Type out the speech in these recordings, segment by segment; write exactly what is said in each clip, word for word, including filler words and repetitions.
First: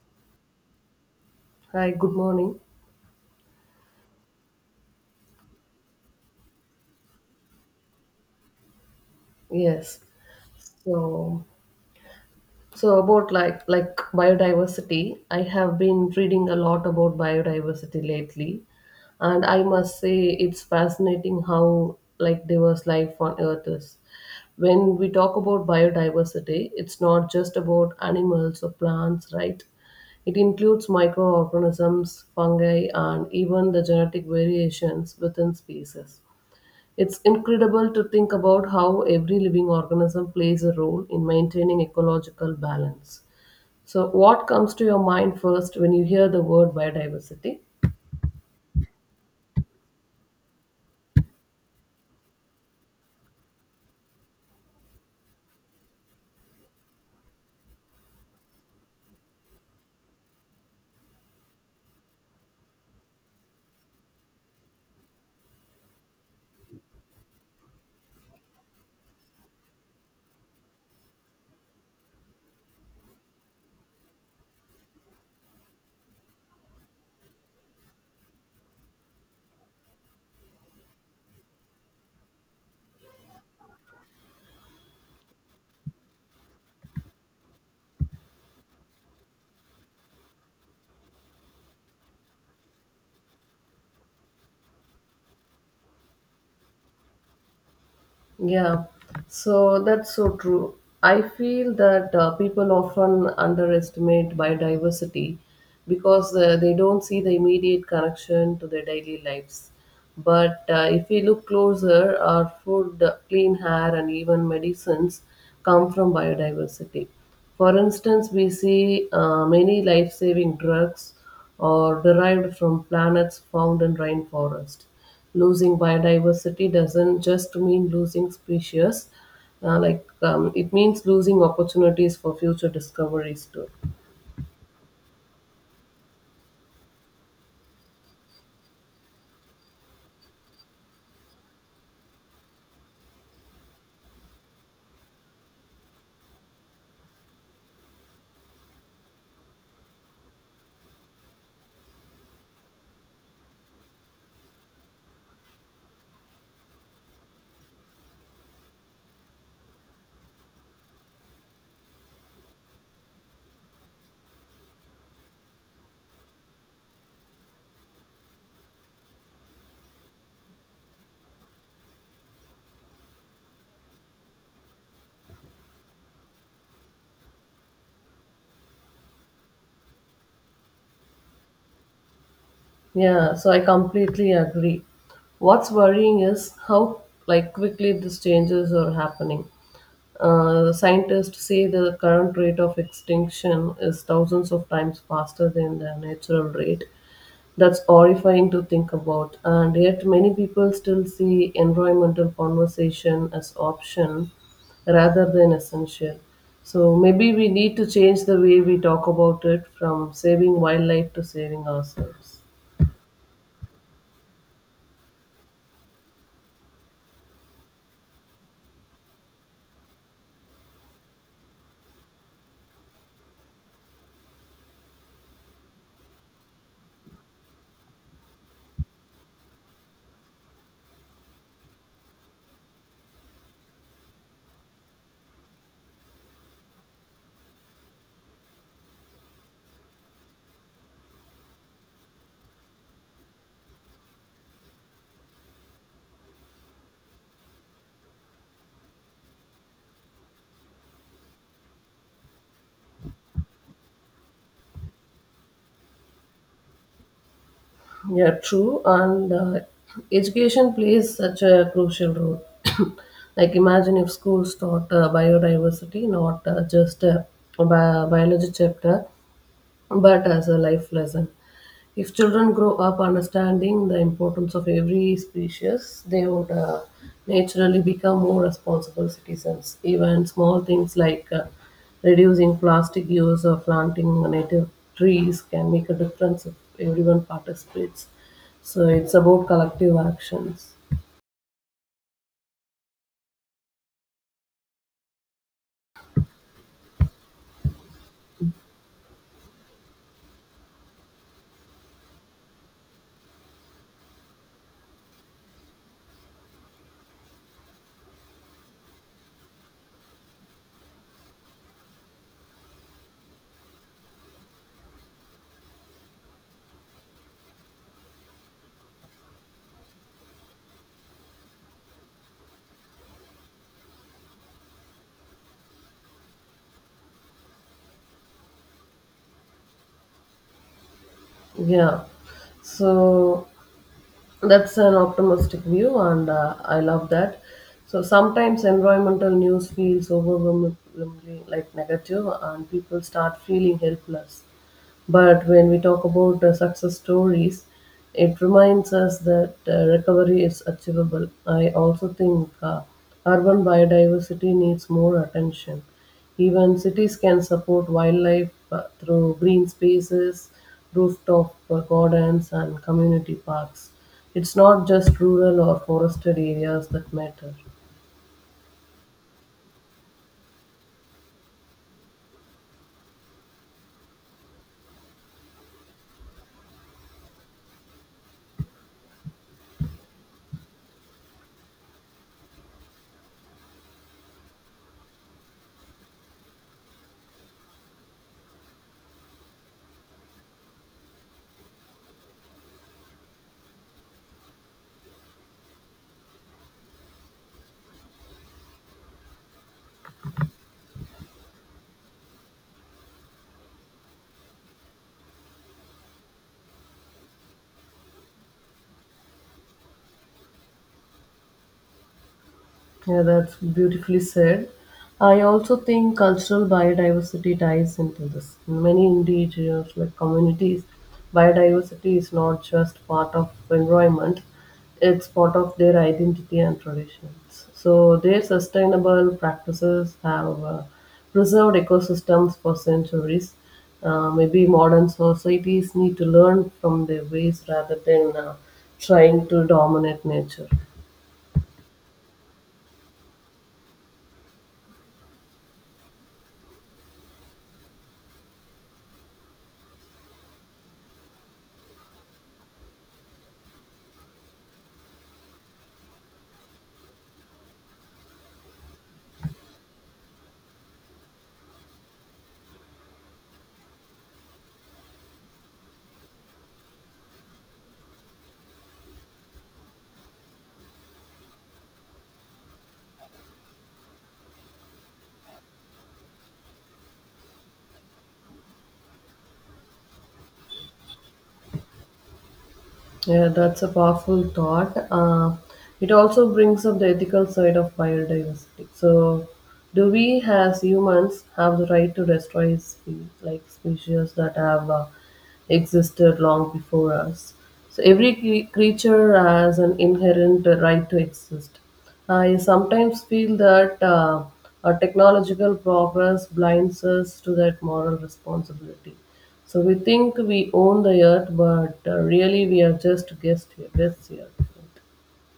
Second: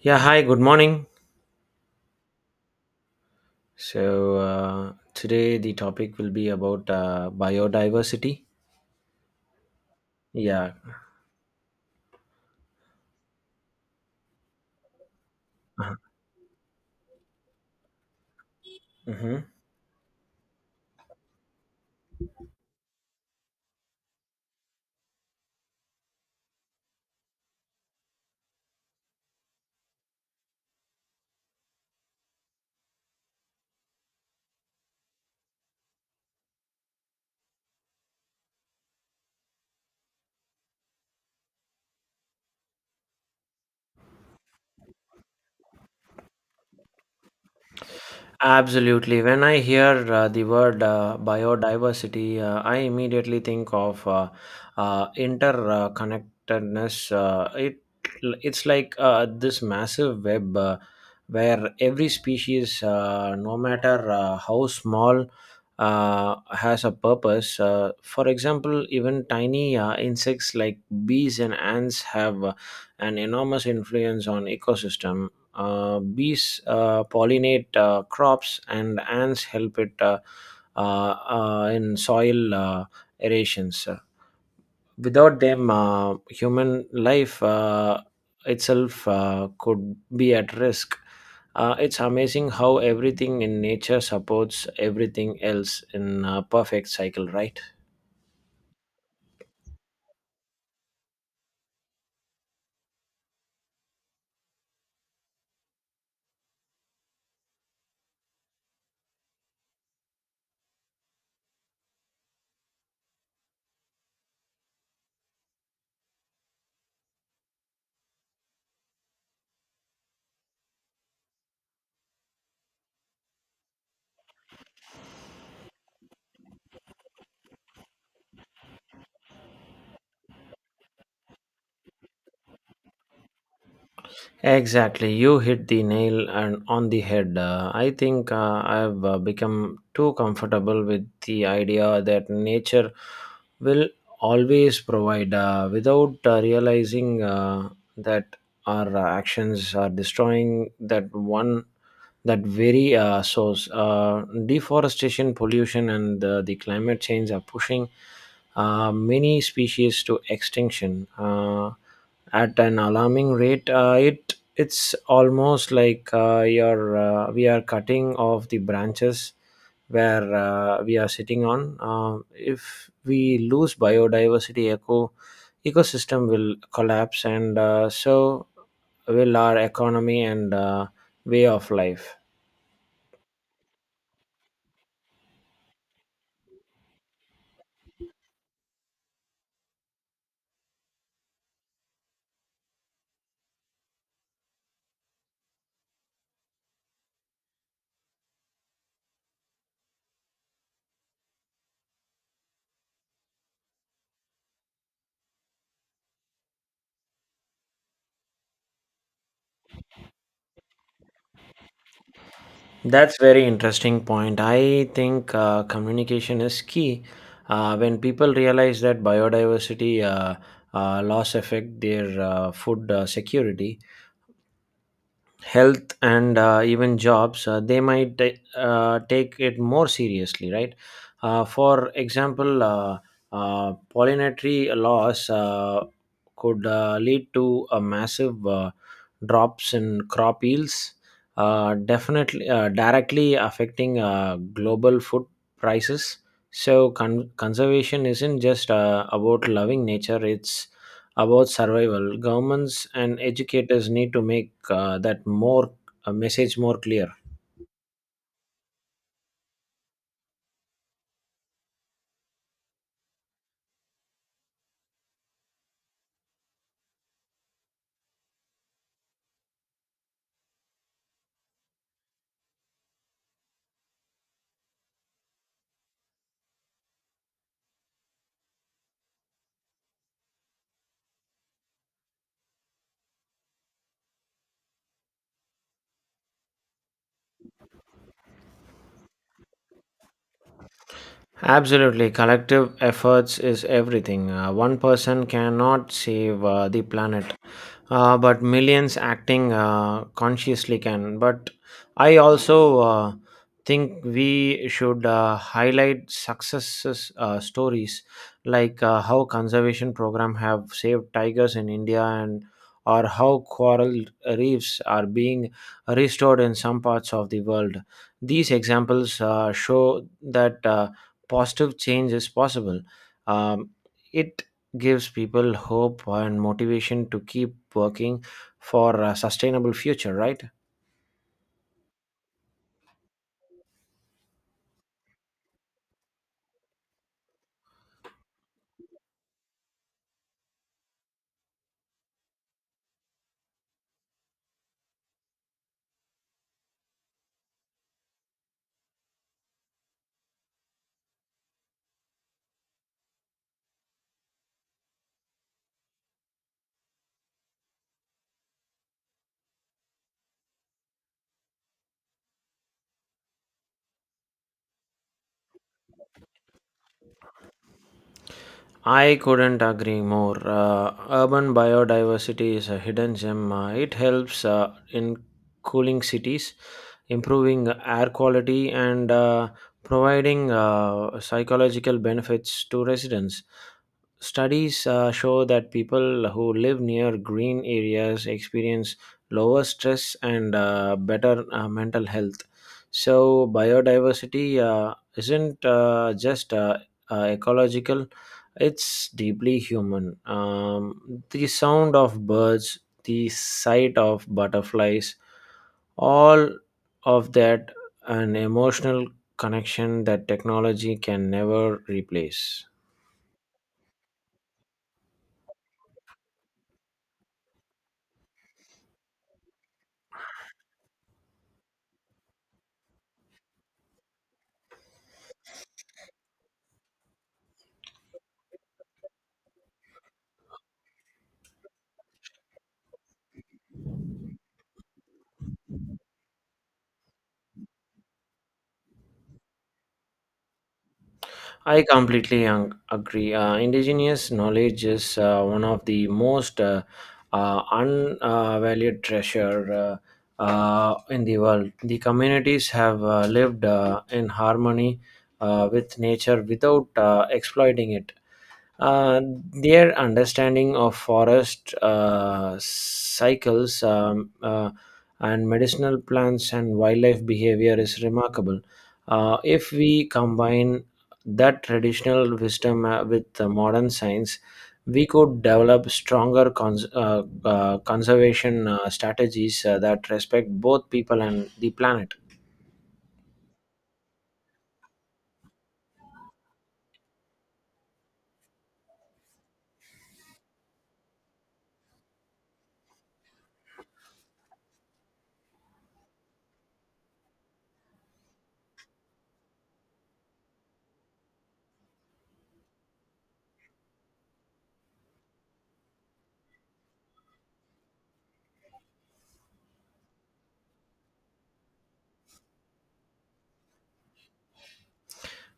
Yeah, hi, good morning. Hi, good morning. So, uh, today the topic will be about uh, biodiversity. Yes. Yeah. So, so about like like biodiversity, I have been reading a lot about biodiversity lately, Hmm. and I must say it's fascinating how like diverse life on Earth is. When we talk about biodiversity, it's not just about animals or plants, right? It includes microorganisms, fungi, and even the genetic variations within species. It's incredible to think about how every living organism plays a role in maintaining ecological balance. So, what comes to your mind first when you hear the word biodiversity? Absolutely. When I hear uh, the word uh, biodiversity, uh, I immediately think of uh, uh, interconnectedness. Uh, it it's like uh, this massive web uh, where every species, uh, no matter uh, how small, uh, has a purpose. Uh, for example, even tiny uh, insects like bees and ants have uh, an enormous influence on ecosystem. Uh, bees uh, pollinate uh, crops, and ants help it uh, uh, uh, in soil uh, aerations. Without them, uh, human life uh, itself uh, could be at risk. Uh, it's amazing how everything in nature supports everything else in a perfect cycle, right? Yeah, so that's so true. I feel that uh, people often underestimate biodiversity because uh, they don't see the immediate connection to their daily lives. But uh, if we look closer, our food, uh, clean air, and even medicines come from biodiversity. For instance, we see uh, many life saving drugs are derived from planets found in rainforest. Losing biodiversity doesn't just mean losing species, uh, like um, it means losing opportunities for future discoveries too. Exactly, you hit the nail and on the head. Uh, I think uh, I've uh, become too comfortable with the idea that nature will always provide uh, without uh, realizing uh, that our uh, actions are destroying that one that very uh, source. Uh, deforestation, pollution, and uh, the climate change are pushing uh, many species to extinction Uh, at an alarming rate. Uh, it it's almost like uh, you're uh, we are cutting off the branches where uh, we are sitting on. Um if we lose biodiversity, eco ecosystem will collapse, and uh, so will our economy and uh, way of life. Yeah, so I completely agree. What's worrying is how like quickly these changes are happening. Uh, scientists say the current rate of extinction is thousands of times faster than the natural rate. That's horrifying to think about, and yet many people still see environmental conversation as option rather than essential. So maybe we need to change the way we talk about it from saving wildlife to saving ourselves. That's very interesting point. I think uh, communication is key uh, when people realize that biodiversity uh, uh, loss affect their uh, food uh, security health and uh, even jobs, uh, they might ta- uh, take it more seriously, right? Uh, for example, uh, uh, pollinatory loss uh, could uh, lead to a massive uh, drops in crop yields, uh, definitely uh, directly affecting uh, global food prices. So con- conservation isn't just uh, about loving nature; it's about survival. Governments and educators need to make uh, that more a message more clear. Yeah, true. And uh, education plays such a crucial role. Like, imagine if schools taught uh, biodiversity, not uh, just a bi- biology chapter, but as a life lesson. If children grow up understanding the importance of every species, they would uh, naturally become more responsible citizens. Even small things like uh, reducing plastic use or planting native trees can make a difference if everyone participates. So it's about collective actions. Absolutely, collective efforts is everything. Uh, one person cannot save uh, the planet, uh, but millions acting uh, consciously can. But I also uh, think we should uh, highlight successes uh, stories like uh, how conservation program have saved tigers in India and or how coral reefs are being restored in some parts of the world. These examples uh, show that. Uh, positive change is possible. Um, it gives people hope and motivation to keep working for a sustainable future, right? Yeah. So That's an optimistic view, and uh, I love that. So sometimes environmental news feels overwhelmingly like negative, and people start feeling helpless. But when we talk about uh, success stories, it reminds us that uh, recovery is achievable. I also think uh, urban biodiversity needs more attention. Even cities can support wildlife uh, through green spaces, rooftop uh, gardens, and community parks. It's not just rural or forested areas that matter. I couldn't agree more. Uh, urban biodiversity is a hidden gem. Uh, it helps uh, in cooling cities, improving air quality, and uh, providing uh, psychological benefits to residents. Studies uh, show that people who live near green areas experience lower stress and uh, better uh, mental health. So, biodiversity uh, isn't uh, just uh, uh, ecological. It's deeply human. Um, the sound of birds, the sight of butterflies, all of that, an emotional connection that technology can never replace. Yeah, that's beautifully said. I also think cultural biodiversity ties into this. In many indigenous like communities, biodiversity is not just part of environment; it's part of their identity and traditions. So their sustainable practices have uh, preserved ecosystems for centuries. Uh, maybe modern societies need to learn from their ways rather than uh, trying to dominate nature. I completely ang- agree. Uh, indigenous knowledge is uh, one of the most uh, uh, unvalued treasure uh, uh, in the world. The communities have uh, lived uh, in harmony uh, with nature without uh, exploiting it. Uh, their understanding of forest uh, cycles um, uh, and medicinal plants and wildlife behavior is remarkable. Uh, if we combine that traditional wisdom uh, with the modern science, we could develop stronger cons- uh, uh, conservation uh, strategies uh, that respect both people and the planet. Yeah, that's a powerful thought. Uh, it also brings up the ethical side of biodiversity. So, do we as humans have the right to destroy spe- like species that have uh, existed long before us? So, every cre- creature has an inherent right to exist. I sometimes feel that uh, our technological progress blinds us to that moral responsibility. So we think we own the earth, but uh, really we are just guests here. Guests here.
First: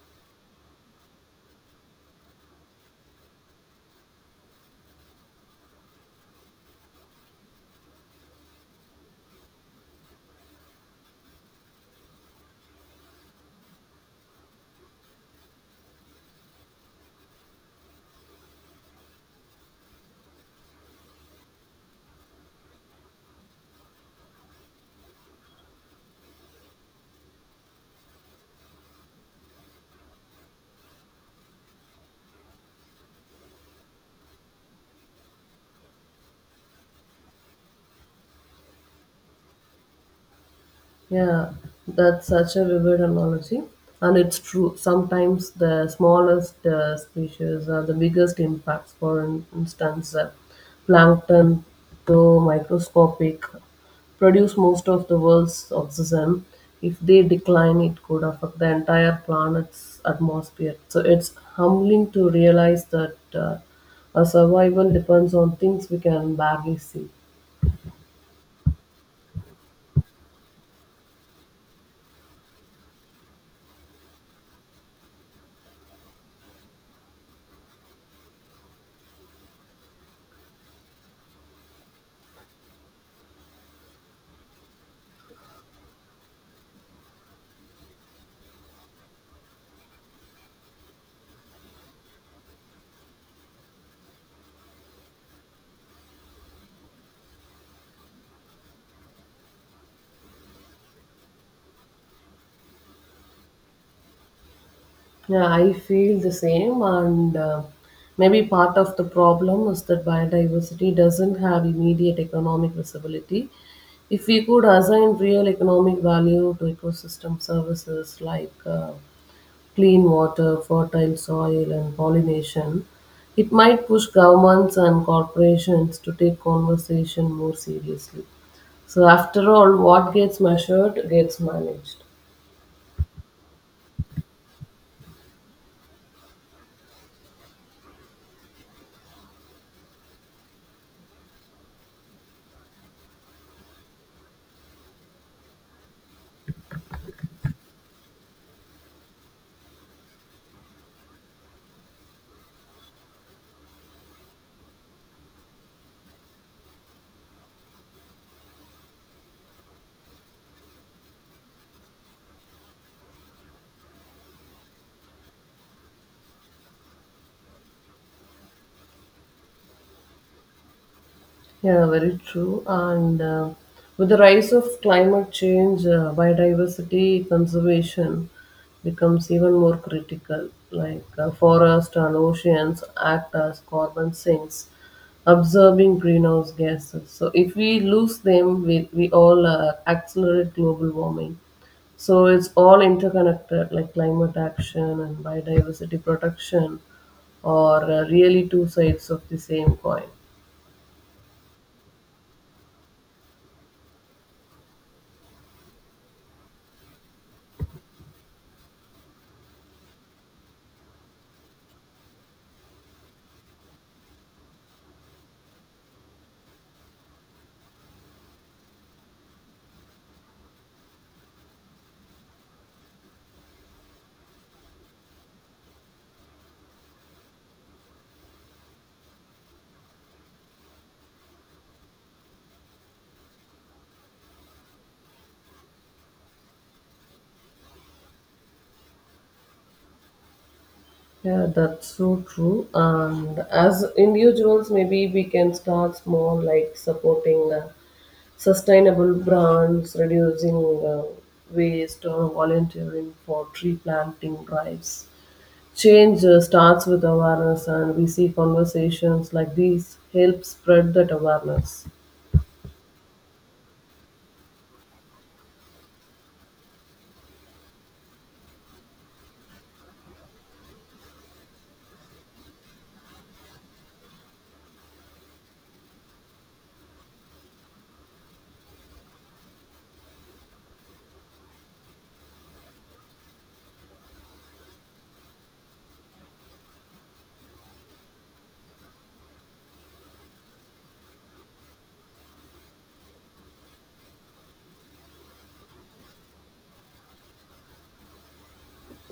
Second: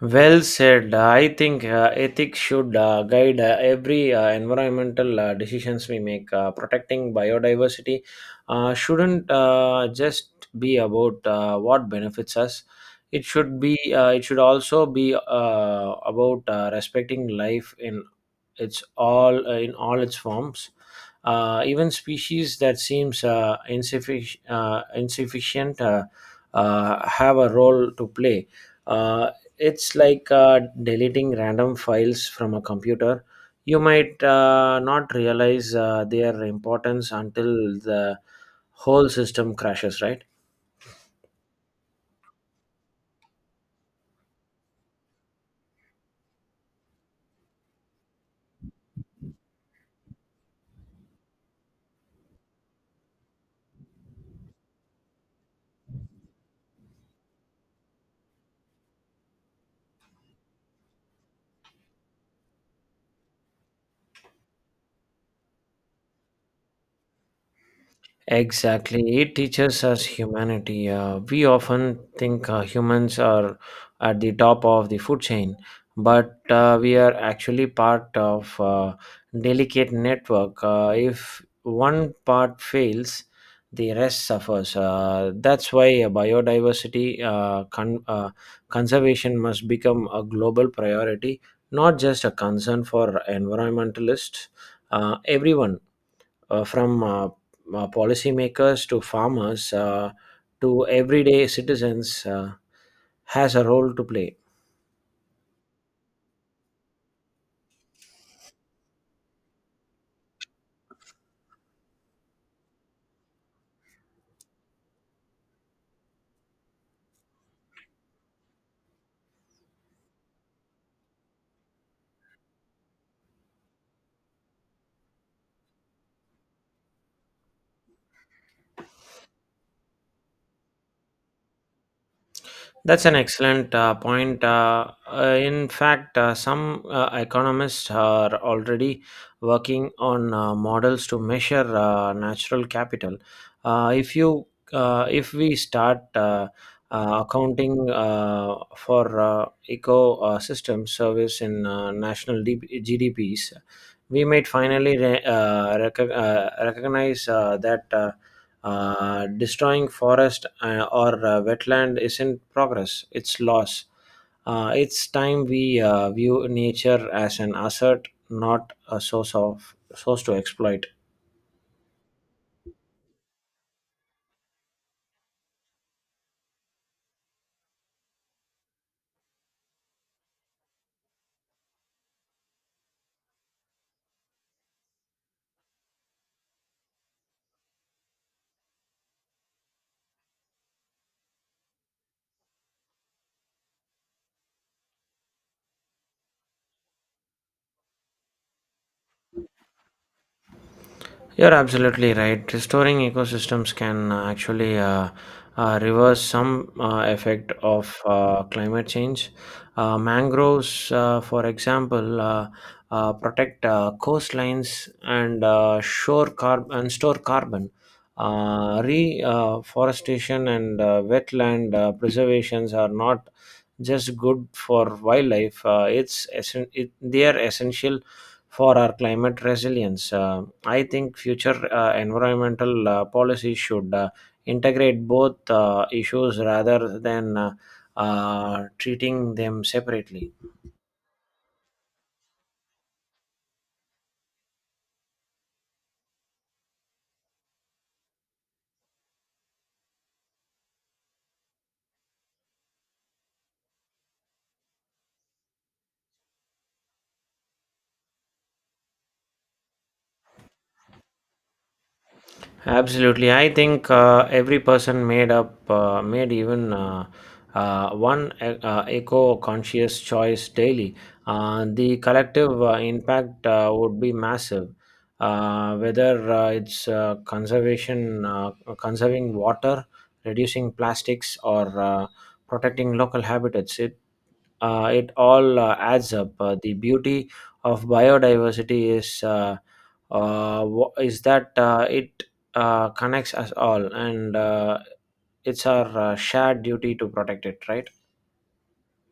Well said. Uh, I think uh, ethics should uh, guide uh, every uh, environmental uh, decisions we make. Uh, protecting biodiversity uh, shouldn't uh, just be about uh, what benefits us. It should be. Uh, it should also be uh, about uh, respecting life in it's all uh, in all its forms uh, even species that seems uh, insuffic- uh, insufficient uh, uh, have a role to play. uh, it's like uh, deleting random files from a computer. You might uh, not realize uh, their importance until the whole system crashes, right? Yeah, that's such a vivid analogy. And it's true. Sometimes the smallest uh, species are the biggest impacts. For in- instance, uh, plankton, though microscopic, produce most of the world's oxygen. If they decline, it could affect the entire planet's atmosphere. So it's humbling to realize that uh, our survival depends on things we can barely see. Exactly. It teaches us humanity. Uh, we often think uh, humans are at the top of the food chain, but uh, we are actually part of a delicate network. Uh, if one part fails, the rest suffers. Uh, that's why uh, biodiversity uh, con- uh, conservation must become a global priority, not just a concern for environmentalists. Uh, everyone uh, from uh, uh, policymakers to farmers uh, to everyday citizens uh, has a role to play. Yeah, I feel the same, and uh, maybe part of the problem is that biodiversity doesn't have immediate economic visibility. If we could assign real economic value to ecosystem services like uh, clean water, fertile soil, and pollination, it might push governments and corporations to take conservation more seriously. So, after all, what gets measured gets managed. That's an excellent uh, point. Uh, uh, in fact, uh, some uh, economists are already working on uh, models to measure uh, natural capital. Uh, if you, uh, if we start uh, uh, accounting uh, for uh, ecosystem service in uh, national D- G D Ps, we might finally re- uh, rec- uh, recognize uh, that. Uh, uh, destroying forest uh, or uh, wetland isn't progress; it's loss. Uh, it's time we uh, view nature as an asset, not a source of source to exploit. Yeah, very true. And uh, with the rise of climate change, uh, biodiversity conservation becomes even more critical. Like uh, forests and oceans act as carbon sinks, absorbing greenhouse gases. So if we lose them, we, we all uh, accelerate global warming. So it's all interconnected, like climate action and biodiversity protection are uh, really two sides of the same coin. You're absolutely right. Restoring ecosystems can uh, actually uh, uh, reverse some uh, effect of uh, climate change. Uh, mangroves, uh, for example, uh, uh, protect uh, coastlines and uh, shore carb- and store carbon. Uh, reforestation and uh, wetland uh, preservations are not just good for wildlife. Uh, it's essen- it, they are essential for our climate resilience. Uh, I think future uh, environmental uh, policies should uh, integrate both uh, issues rather than uh, uh, treating them separately. Yeah, that's so true. And as individuals, maybe we can start small, like supporting uh, sustainable brands, reducing uh, waste, or volunteering for tree planting drives. Change uh, starts with awareness, and we see conversations like these help spread that awareness. Absolutely, I think uh, every person made up uh, made even uh, uh, one e- uh, eco-conscious choice daily. Uh, the collective uh, impact uh, would be massive. Uh, whether uh, it's uh, conservation, uh, conserving water, reducing plastics, or uh, protecting local habitats, uh, it all uh, adds up. Uh, the beauty of biodiversity is uh, uh, wha- is that uh, it uh, connects us all, and uh, it's our uh, shared duty to protect it, right?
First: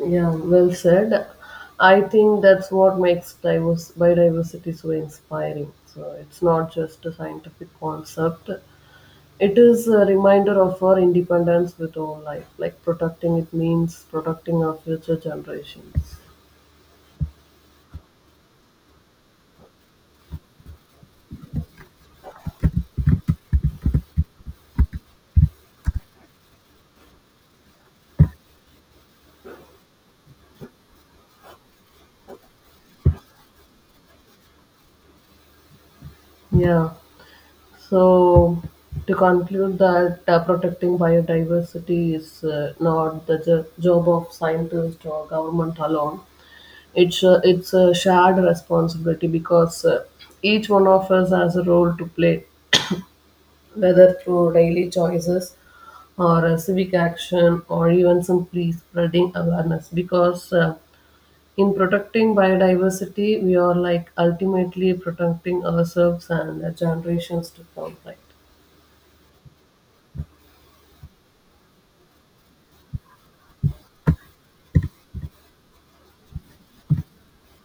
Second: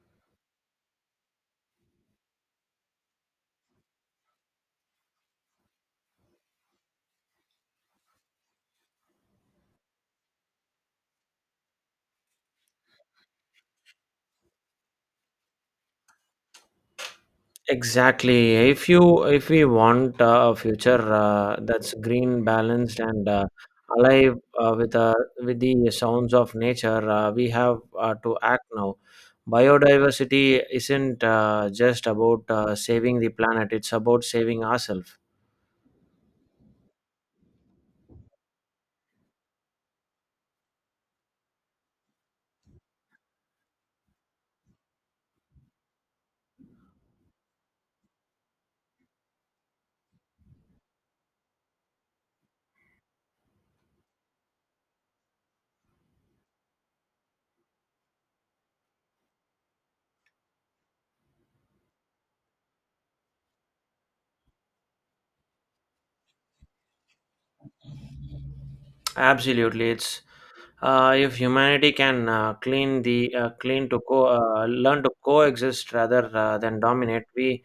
Yeah, well said. I think that's what makes diverse biodiversity so inspiring. So it's not just a scientific concept. It is a reminder of our independence with own life. Like protecting it means protecting our future generations. Exactly. If you if we want uh, a future uh, that's green, balanced, and uh, alive uh, with uh, with the sounds of nature, uh, we have uh, to act now. Biodiversity isn't uh, just about uh, saving the planet; it's about saving ourselves. Yeah. So to conclude that uh, protecting biodiversity is uh, not the jo- job of scientists or government alone. It's a, it's a shared responsibility because uh, each one of us has a role to play, whether through daily choices or a civic action or even simply spreading awareness because uh, in protecting biodiversity, we are like ultimately protecting ourselves and the generations to come, right? Absolutely, it's uh, if humanity can uh, clean the uh, clean to co- uh, learn to coexist rather uh, than dominate, we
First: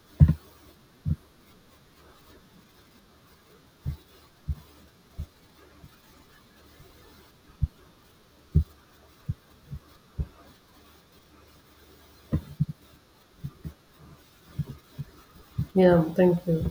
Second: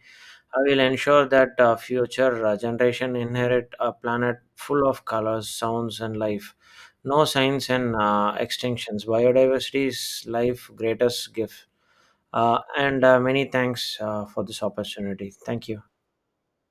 I will ensure that uh, future uh, generation inherit a planet full of colors, sounds, and life. No signs and uh, extinctions. Biodiversity is life's greatest gift. Uh, and uh, Many thanks uh, for this opportunity. Thank you. Yeah, thank you.